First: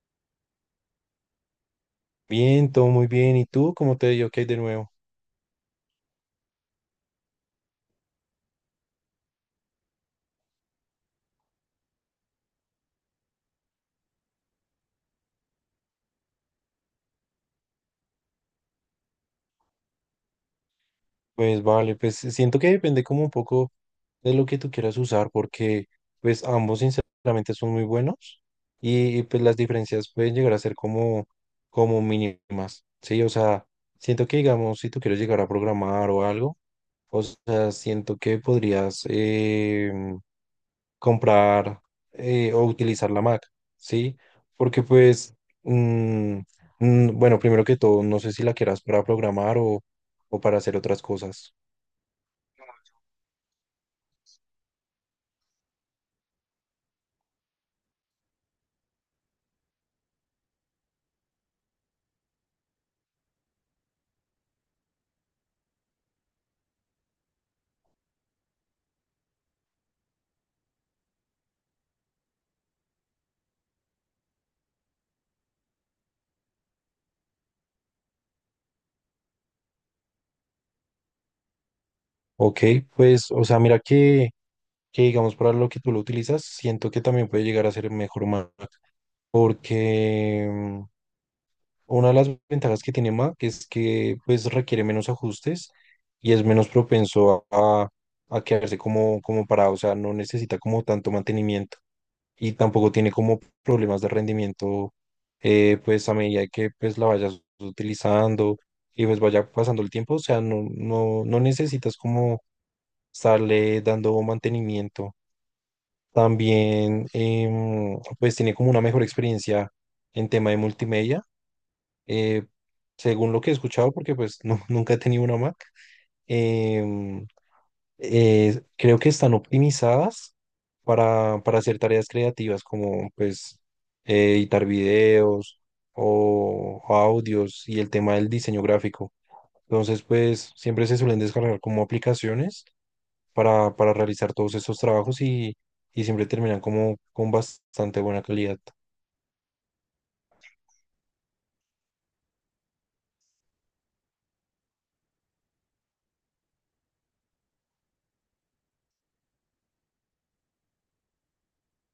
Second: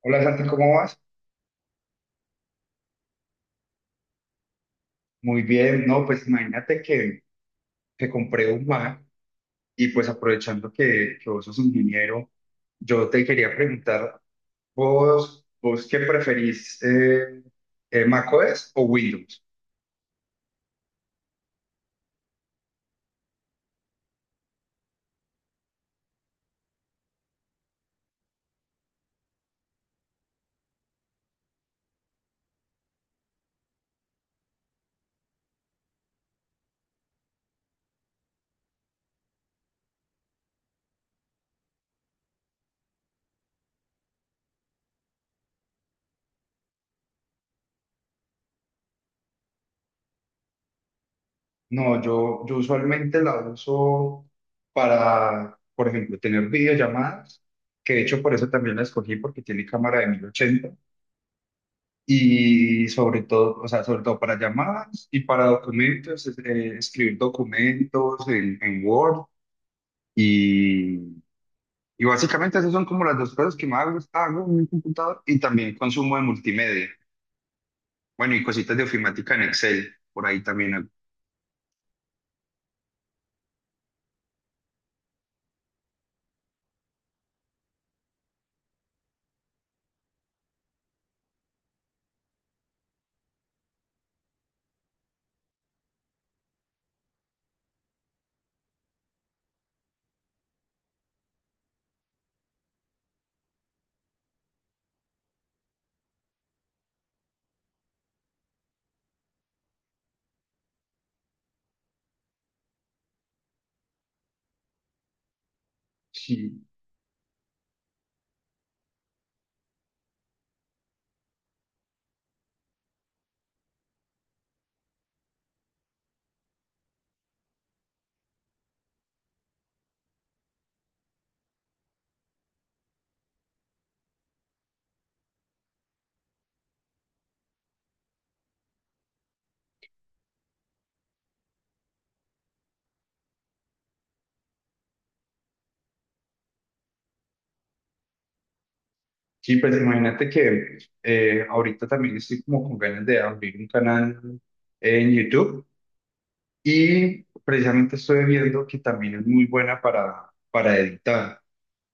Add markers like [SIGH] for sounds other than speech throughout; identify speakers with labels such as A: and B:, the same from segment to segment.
A: Hola Santi, ¿cómo vas?
B: Bien, todo muy bien. ¿Y tú cómo te dio qué hay de nuevo?
A: Muy bien, no, pues imagínate que compré un Mac y pues aprovechando que vos sos ingeniero, yo te quería preguntar, ¿vos qué preferís, macOS o Windows?
B: Pues vale, pues siento que depende como un poco de lo que tú quieras usar, porque pues ambos sinceramente son muy buenos y, pues las diferencias pueden llegar a ser como mínimas, ¿sí? O sea, siento que digamos, si tú quieres llegar a programar o algo, o sea, siento que podrías comprar o utilizar la Mac, ¿sí? Porque pues, mm, bueno, primero que todo, no sé si la quieras para programar o para hacer otras cosas.
A: No, yo usualmente la uso para, por ejemplo, tener videollamadas, que de hecho por eso también la escogí porque tiene cámara de 1080. Y sobre todo, o sea, sobre todo para llamadas y para documentos, escribir documentos en Word. Y, y básicamente esas son como las dos cosas que más hago en mi computador y también consumo de multimedia. Bueno, y cositas de ofimática en Excel, por ahí también hago.
B: Ok, pues, o sea, mira que digamos para lo que tú lo utilizas, siento que también puede llegar a ser mejor Mac, porque una de las ventajas que tiene Mac es que pues requiere menos ajustes y es menos propenso a quedarse como parado, o sea, no necesita como tanto mantenimiento. Y tampoco tiene como problemas de rendimiento, pues a medida que pues la vayas utilizando y pues vaya pasando el tiempo, o sea, no, no, no necesitas como estarle dando mantenimiento.
A: Sí,
B: También pues tiene como una mejor experiencia en tema de multimedia, eh, según lo que he escuchado, porque pues no, [LAUGHS] nunca he tenido una Mac. em, Creo que están optimizadas para hacer tareas creativas como pues editar videos o audios y el tema del diseño gráfico. Entonces, pues siempre se suelen descargar como aplicaciones para realizar todos esos trabajos y siempre terminan como con bastante buena calidad.
A: sí, pues imagínate que ahorita también estoy como con ganas de abrir un canal en YouTube y precisamente estoy viendo que también es muy buena para editar.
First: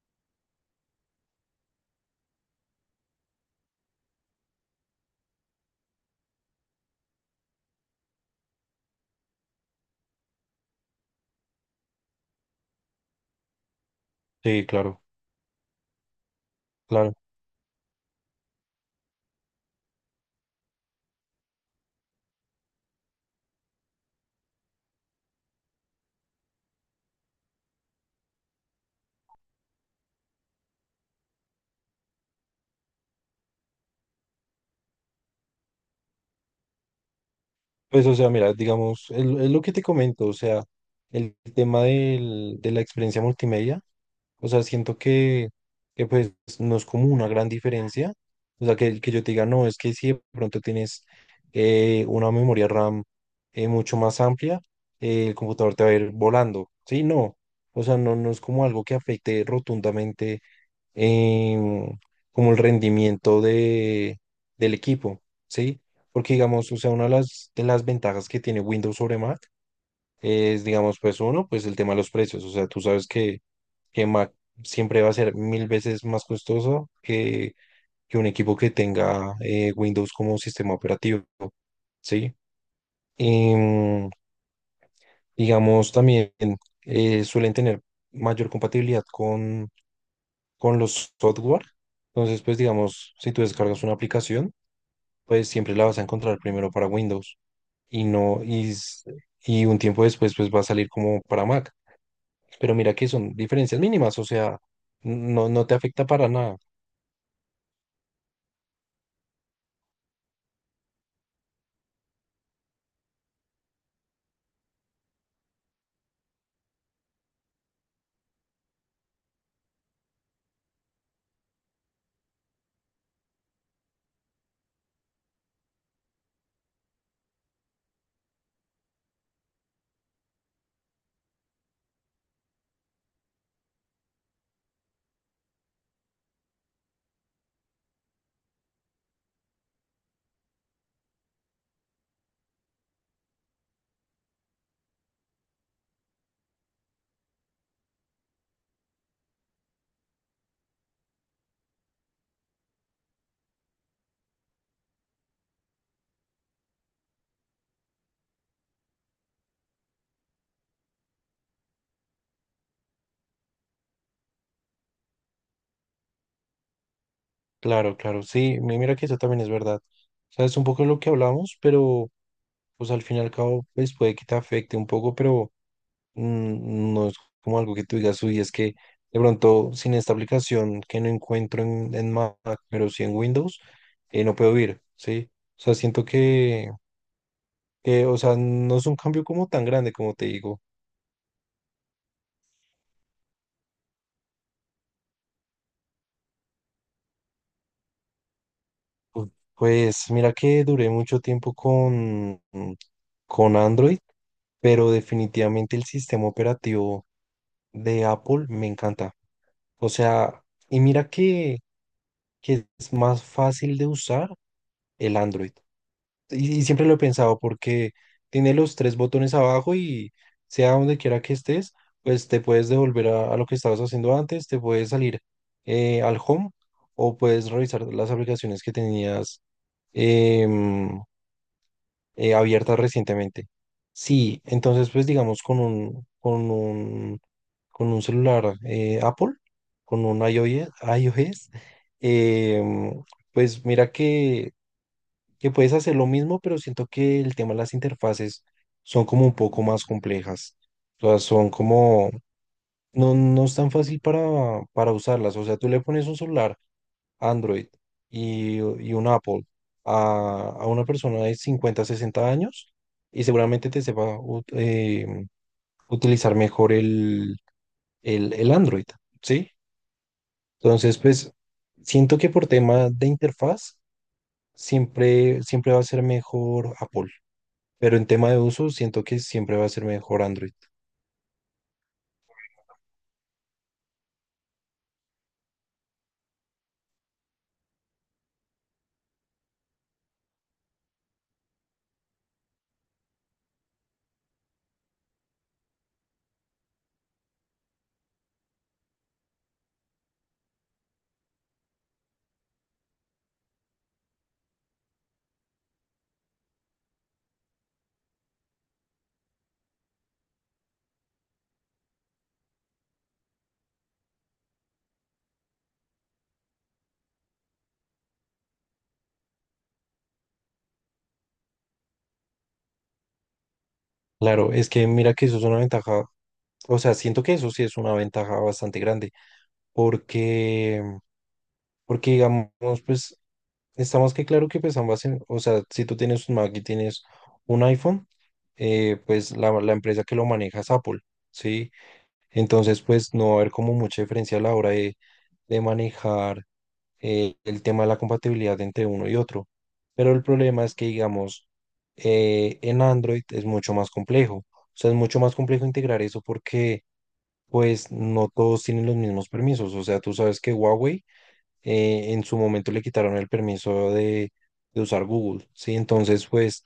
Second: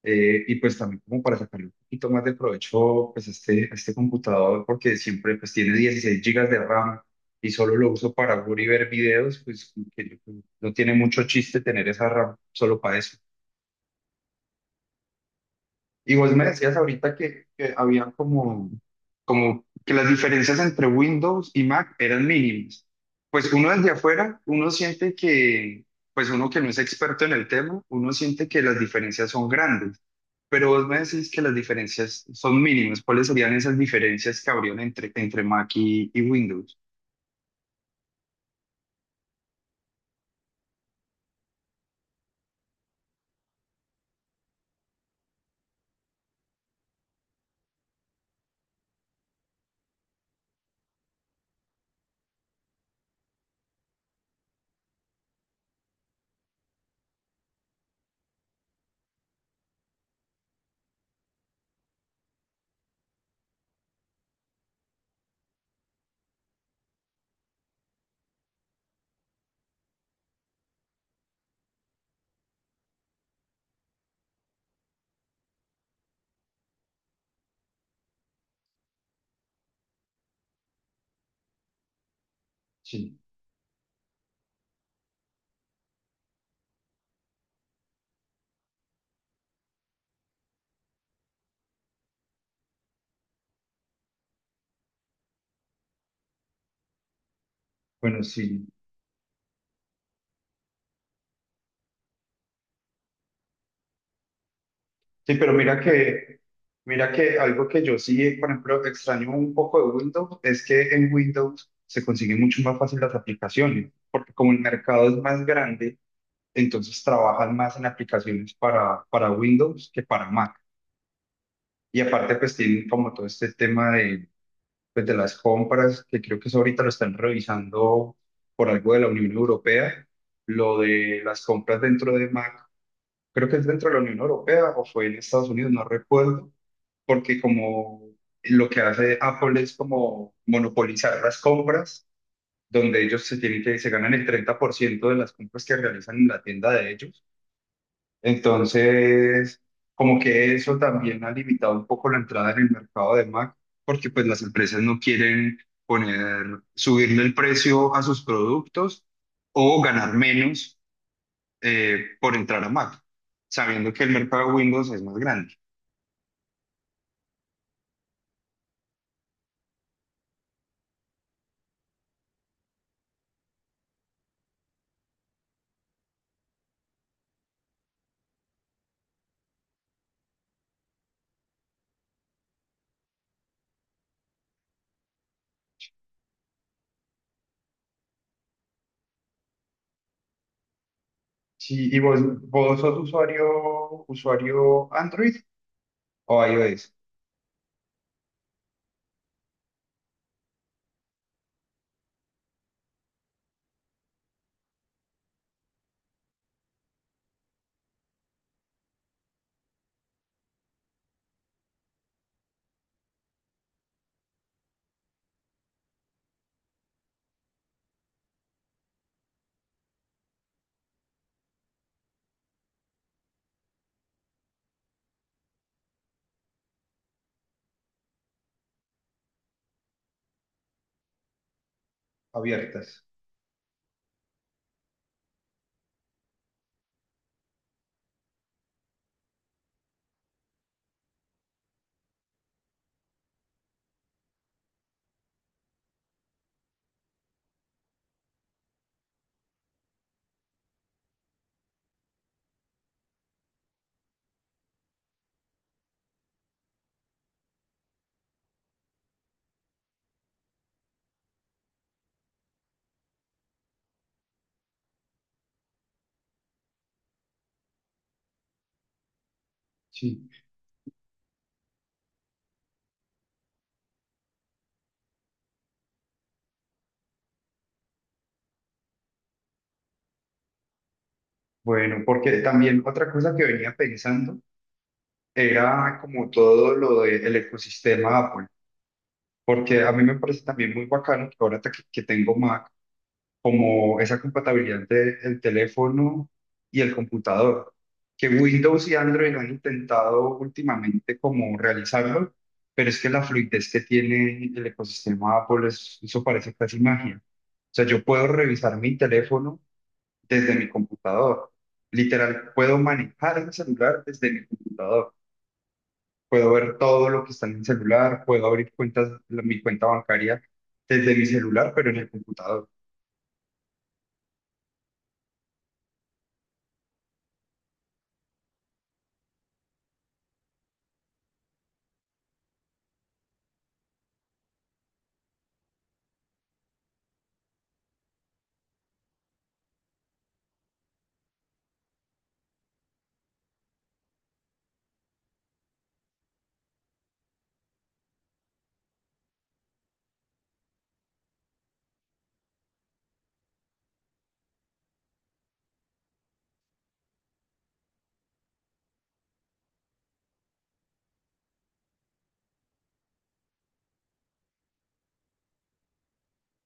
A: Y pues también como para sacarle un poquito más de provecho pues a este computador porque siempre pues tiene 16 gigas de RAM y solo lo uso para jugar y ver videos, pues como que no tiene mucho chiste tener esa RAM solo para eso.
B: Sí, claro,
A: Y vos me decías
B: claro.
A: ahorita que había como que las diferencias entre Windows y Mac eran mínimas. Pues uno desde afuera, uno siente que, pues uno que no es experto en el tema, uno siente que las diferencias son grandes. Pero vos me decís que las diferencias son mínimas. ¿Cuáles serían esas diferencias que habrían entre Mac y Windows?
B: Pues, o sea, mira, digamos, es lo que te comento, o sea, el tema de la experiencia multimedia. O sea, siento que pues no es como una gran diferencia. O sea, que yo te diga, no, es que si de pronto tienes una memoria RAM mucho más amplia, el computador te va a ir volando. Sí, no. O sea, no, no es como algo que afecte rotundamente, em, como el rendimiento del equipo, ¿sí? Porque digamos, o sea, una de las ventajas que tiene Windows sobre Mac es, digamos, pues uno, pues el tema de los precios. O sea, tú sabes que Mac siempre va a ser 1000 veces más costoso que un equipo que tenga Windows como sistema operativo, ¿sí?
A: Sí,
B: Em, digamos, también suelen tener mayor compatibilidad con los software. Entonces, pues digamos, si tú descargas una aplicación, pues siempre la vas a encontrar primero para Windows y
A: bueno,
B: no,
A: sí.
B: y un tiempo después, pues va a salir como para Mac. Pero mira que son diferencias mínimas, o sea,
A: Sí,
B: no,
A: pero
B: no te
A: mira
B: afecta para
A: que,
B: nada.
A: mira que algo que yo sí, por ejemplo, extraño un poco de Windows es que en Windows se consiguen mucho más fácil las aplicaciones, porque como el mercado es más grande, entonces trabajan más en aplicaciones para Windows que para Mac. Y aparte, pues tienen como todo este tema de las compras, que creo que eso ahorita lo están revisando por algo de la Unión Europea, lo de las compras dentro de Mac, creo que es dentro de la Unión Europea o fue en Estados Unidos, no recuerdo porque como lo que hace Apple es como monopolizar las compras, donde ellos se tienen que, se ganan el 30% de las compras que realizan en la tienda de ellos. Entonces, como que eso también ha limitado un poco la entrada en el mercado de Mac, porque pues las empresas no quieren poner, subirle el precio a sus productos o ganar menos por entrar a Mac, sabiendo que el mercado de Windows es más grande.
B: Claro, claro, sí, mira que eso también es verdad. O sea, es un poco lo que hablamos, pero pues al fin y al cabo, pues puede que te afecte un poco, pero no es como algo que tú digas, uy, es que de pronto sin esta aplicación que no encuentro en Mac, pero sí en Windows, no puedo ir, ¿sí? O sea, siento que, o sea, no es un cambio como tan grande como te digo.
A: Sí, ¿y vos sos usuario Android o iOS?
B: Pu- Pues mira que duré mucho tiempo con Android, pero definitivamente el sistema operativo de Apple me encanta. O sea, y mira que es más fácil de usar el Android. Y siempre lo he pensado porque tiene los tres botones abajo y sea donde quiera que estés, pues te puedes devolver a lo que estabas haciendo antes, te puedes salir al home o puedes revisar las aplicaciones que tenías, em, abiertas
A: Abiertas.
B: recientemente. Sí, entonces pues digamos con un celular Apple, con un iOS, iOS em, pues mira que puedes hacer lo mismo, pero siento que el tema de las interfaces son como un poco más complejas. O sea, son como, no, no es tan fácil para usarlas. O sea, tú le pones un celular Android y un Apple a una persona de 50 60 años y seguramente te sepa utilizar mejor el Android, ¿sí?
A: Sí.
B: Entonces, pues siento que por tema de interfaz siempre, siempre va a ser mejor Apple, pero en tema de uso siento que siempre va a ser mejor Android.
A: Bueno, porque también otra cosa que venía pensando era como todo lo del ecosistema Apple, porque a mí me parece también muy bacano que ahora que tengo Mac. Como esa compatibilidad entre el teléfono y el computador, que Windows y Android han intentado últimamente como realizarlo, pero es que la fluidez que tiene el ecosistema Apple, eso parece casi magia. O sea, yo puedo revisar mi teléfono desde mi computador. Literal, puedo manejar el celular desde mi computador. Puedo ver todo lo que está en el celular, puedo abrir cuentas, mi cuenta bancaria desde mi celular, pero en el computador.
B: Claro, es que mira que eso es una ventaja, o sea, siento que eso sí es una ventaja bastante grande porque, porque, digamos, pues está más que claro que pues ambas, o sea, si tú tienes un Mac y tienes un iPhone, pues la empresa que lo maneja es Apple, ¿sí? Entonces pues no va a haber como mucha diferencia a la hora de manejar el tema de la compatibilidad entre uno y otro. Pero el problema es que, digamos, en Android es mucho más complejo. O sea, es mucho más complejo integrar eso porque pues no todos tienen los mismos permisos. O sea, tú sabes que Huawei en su momento le quitaron el permiso de usar Google, ¿sí? Entonces, pues,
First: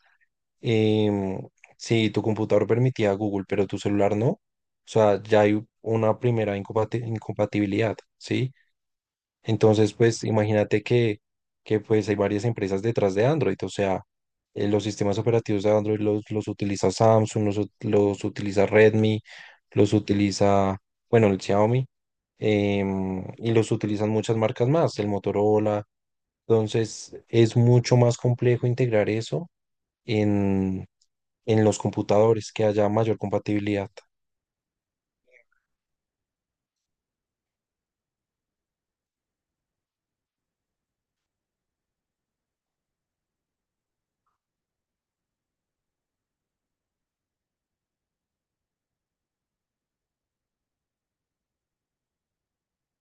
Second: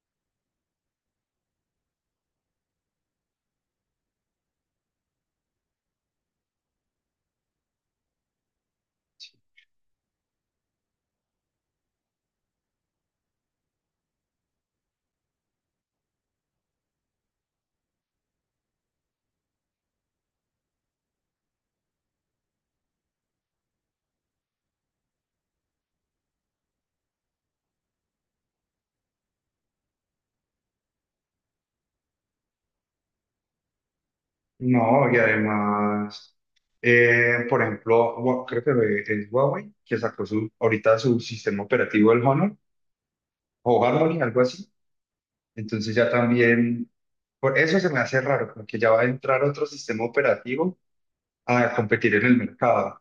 B: em, si tu computador permitía Google, pero tu celular no, o sea, ya hay una primera incompatibilidad, ¿sí? Entonces, pues imagínate que pues hay varias empresas detrás de Android, o sea, los sistemas operativos de Android los utiliza Samsung, los utiliza Redmi, los utiliza, bueno, el Xiaomi, y los utilizan muchas marcas más, el Motorola. Entonces, es mucho más complejo integrar eso en, en los computadores, que haya mayor compatibilidad.
A: No, y además, por ejemplo, creo que es Huawei que sacó su, ahorita su sistema operativo, el Honor o Harmony, algo así. Entonces ya también, por eso se me hace raro, porque ya va a entrar otro sistema operativo a competir en el mercado.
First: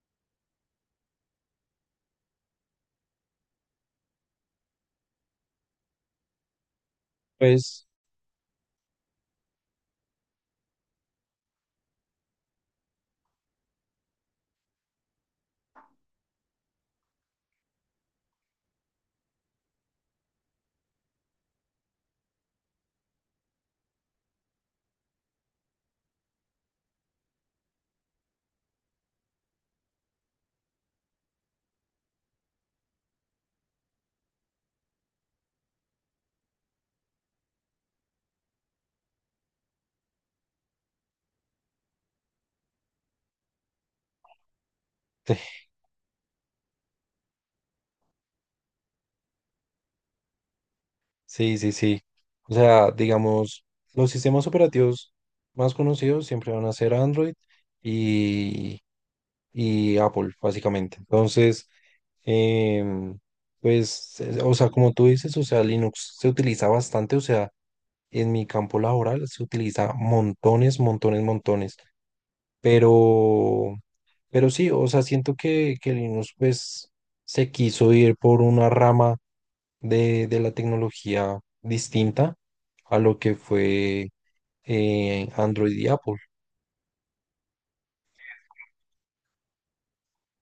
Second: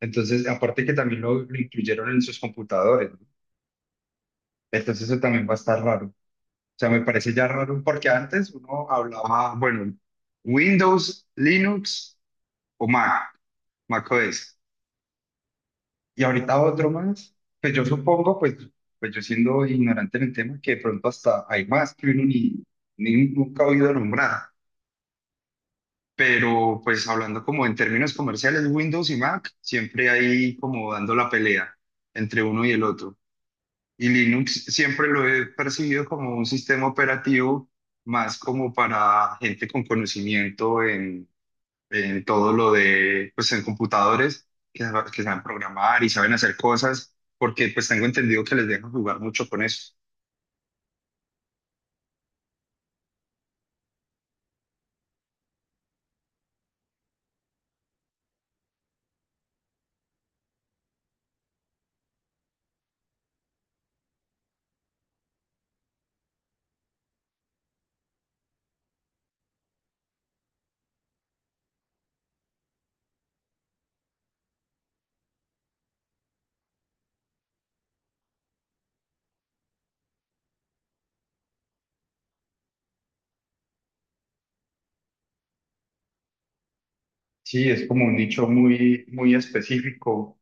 A: Entonces, aparte que también lo incluyeron en sus computadores, ¿no? Entonces eso también va a estar raro. O sea, me parece ya raro
B: Pues
A: porque antes uno hablaba, bueno, Windows, Linux o Mac, Mac OS. Y ahorita otro más, pues yo supongo, pues, pues yo siendo ignorante en el tema, que de pronto hasta hay más que uno ni nunca ha oído nombrar. Pero pues hablando como en términos comerciales, Windows y Mac siempre hay como dando la pelea entre uno y el otro. Y Linux siempre lo he percibido como un sistema operativo más como para gente con conocimiento en todo lo de, pues en computadores, que, que saben programar y saben hacer cosas, porque pues tengo entendido que les dejan jugar mucho con eso.
B: sí, sí, sí. O sea, digamos, los sistemas operativos más conocidos siempre van a ser Android y, y Apple, básicamente. Entonces, em, pues, o sea, como tú dices, o sea, Linux se utiliza bastante, o sea, en mi campo laboral se utiliza montones, montones, montones. Pero, pero sí, o sea, siento que Linux, pues, se quiso ir por una rama de la tecnología distinta a lo que fue Android y Apple.
A: Sí, es como un nicho muy, muy específico,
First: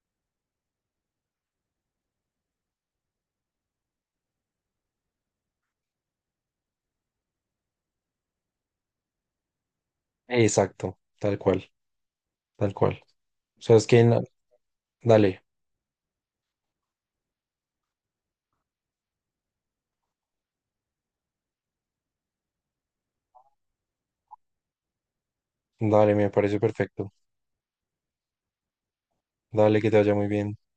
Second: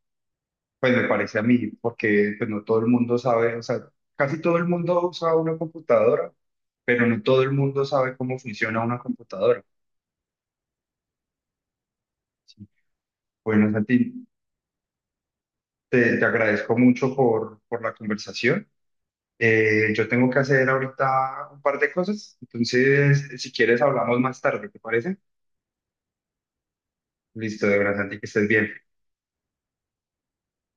A: pues me parece a mí, porque pues no todo el mundo sabe, o sea, casi todo el mundo usa una computadora, pero no todo el mundo sabe cómo funciona una computadora.
B: Exacto, tal cual,
A: Sí.
B: tal cual. O
A: Bueno,
B: sea, es que,
A: Santi,
B: dale,
A: te agradezco mucho por la conversación. Yo tengo que hacer ahorita un par de cosas, entonces si quieres hablamos más tarde, ¿te parece?
B: dale, me parece perfecto.
A: Listo, de verdad, Santi, que estés bien.
B: Dale, que te vaya muy bien.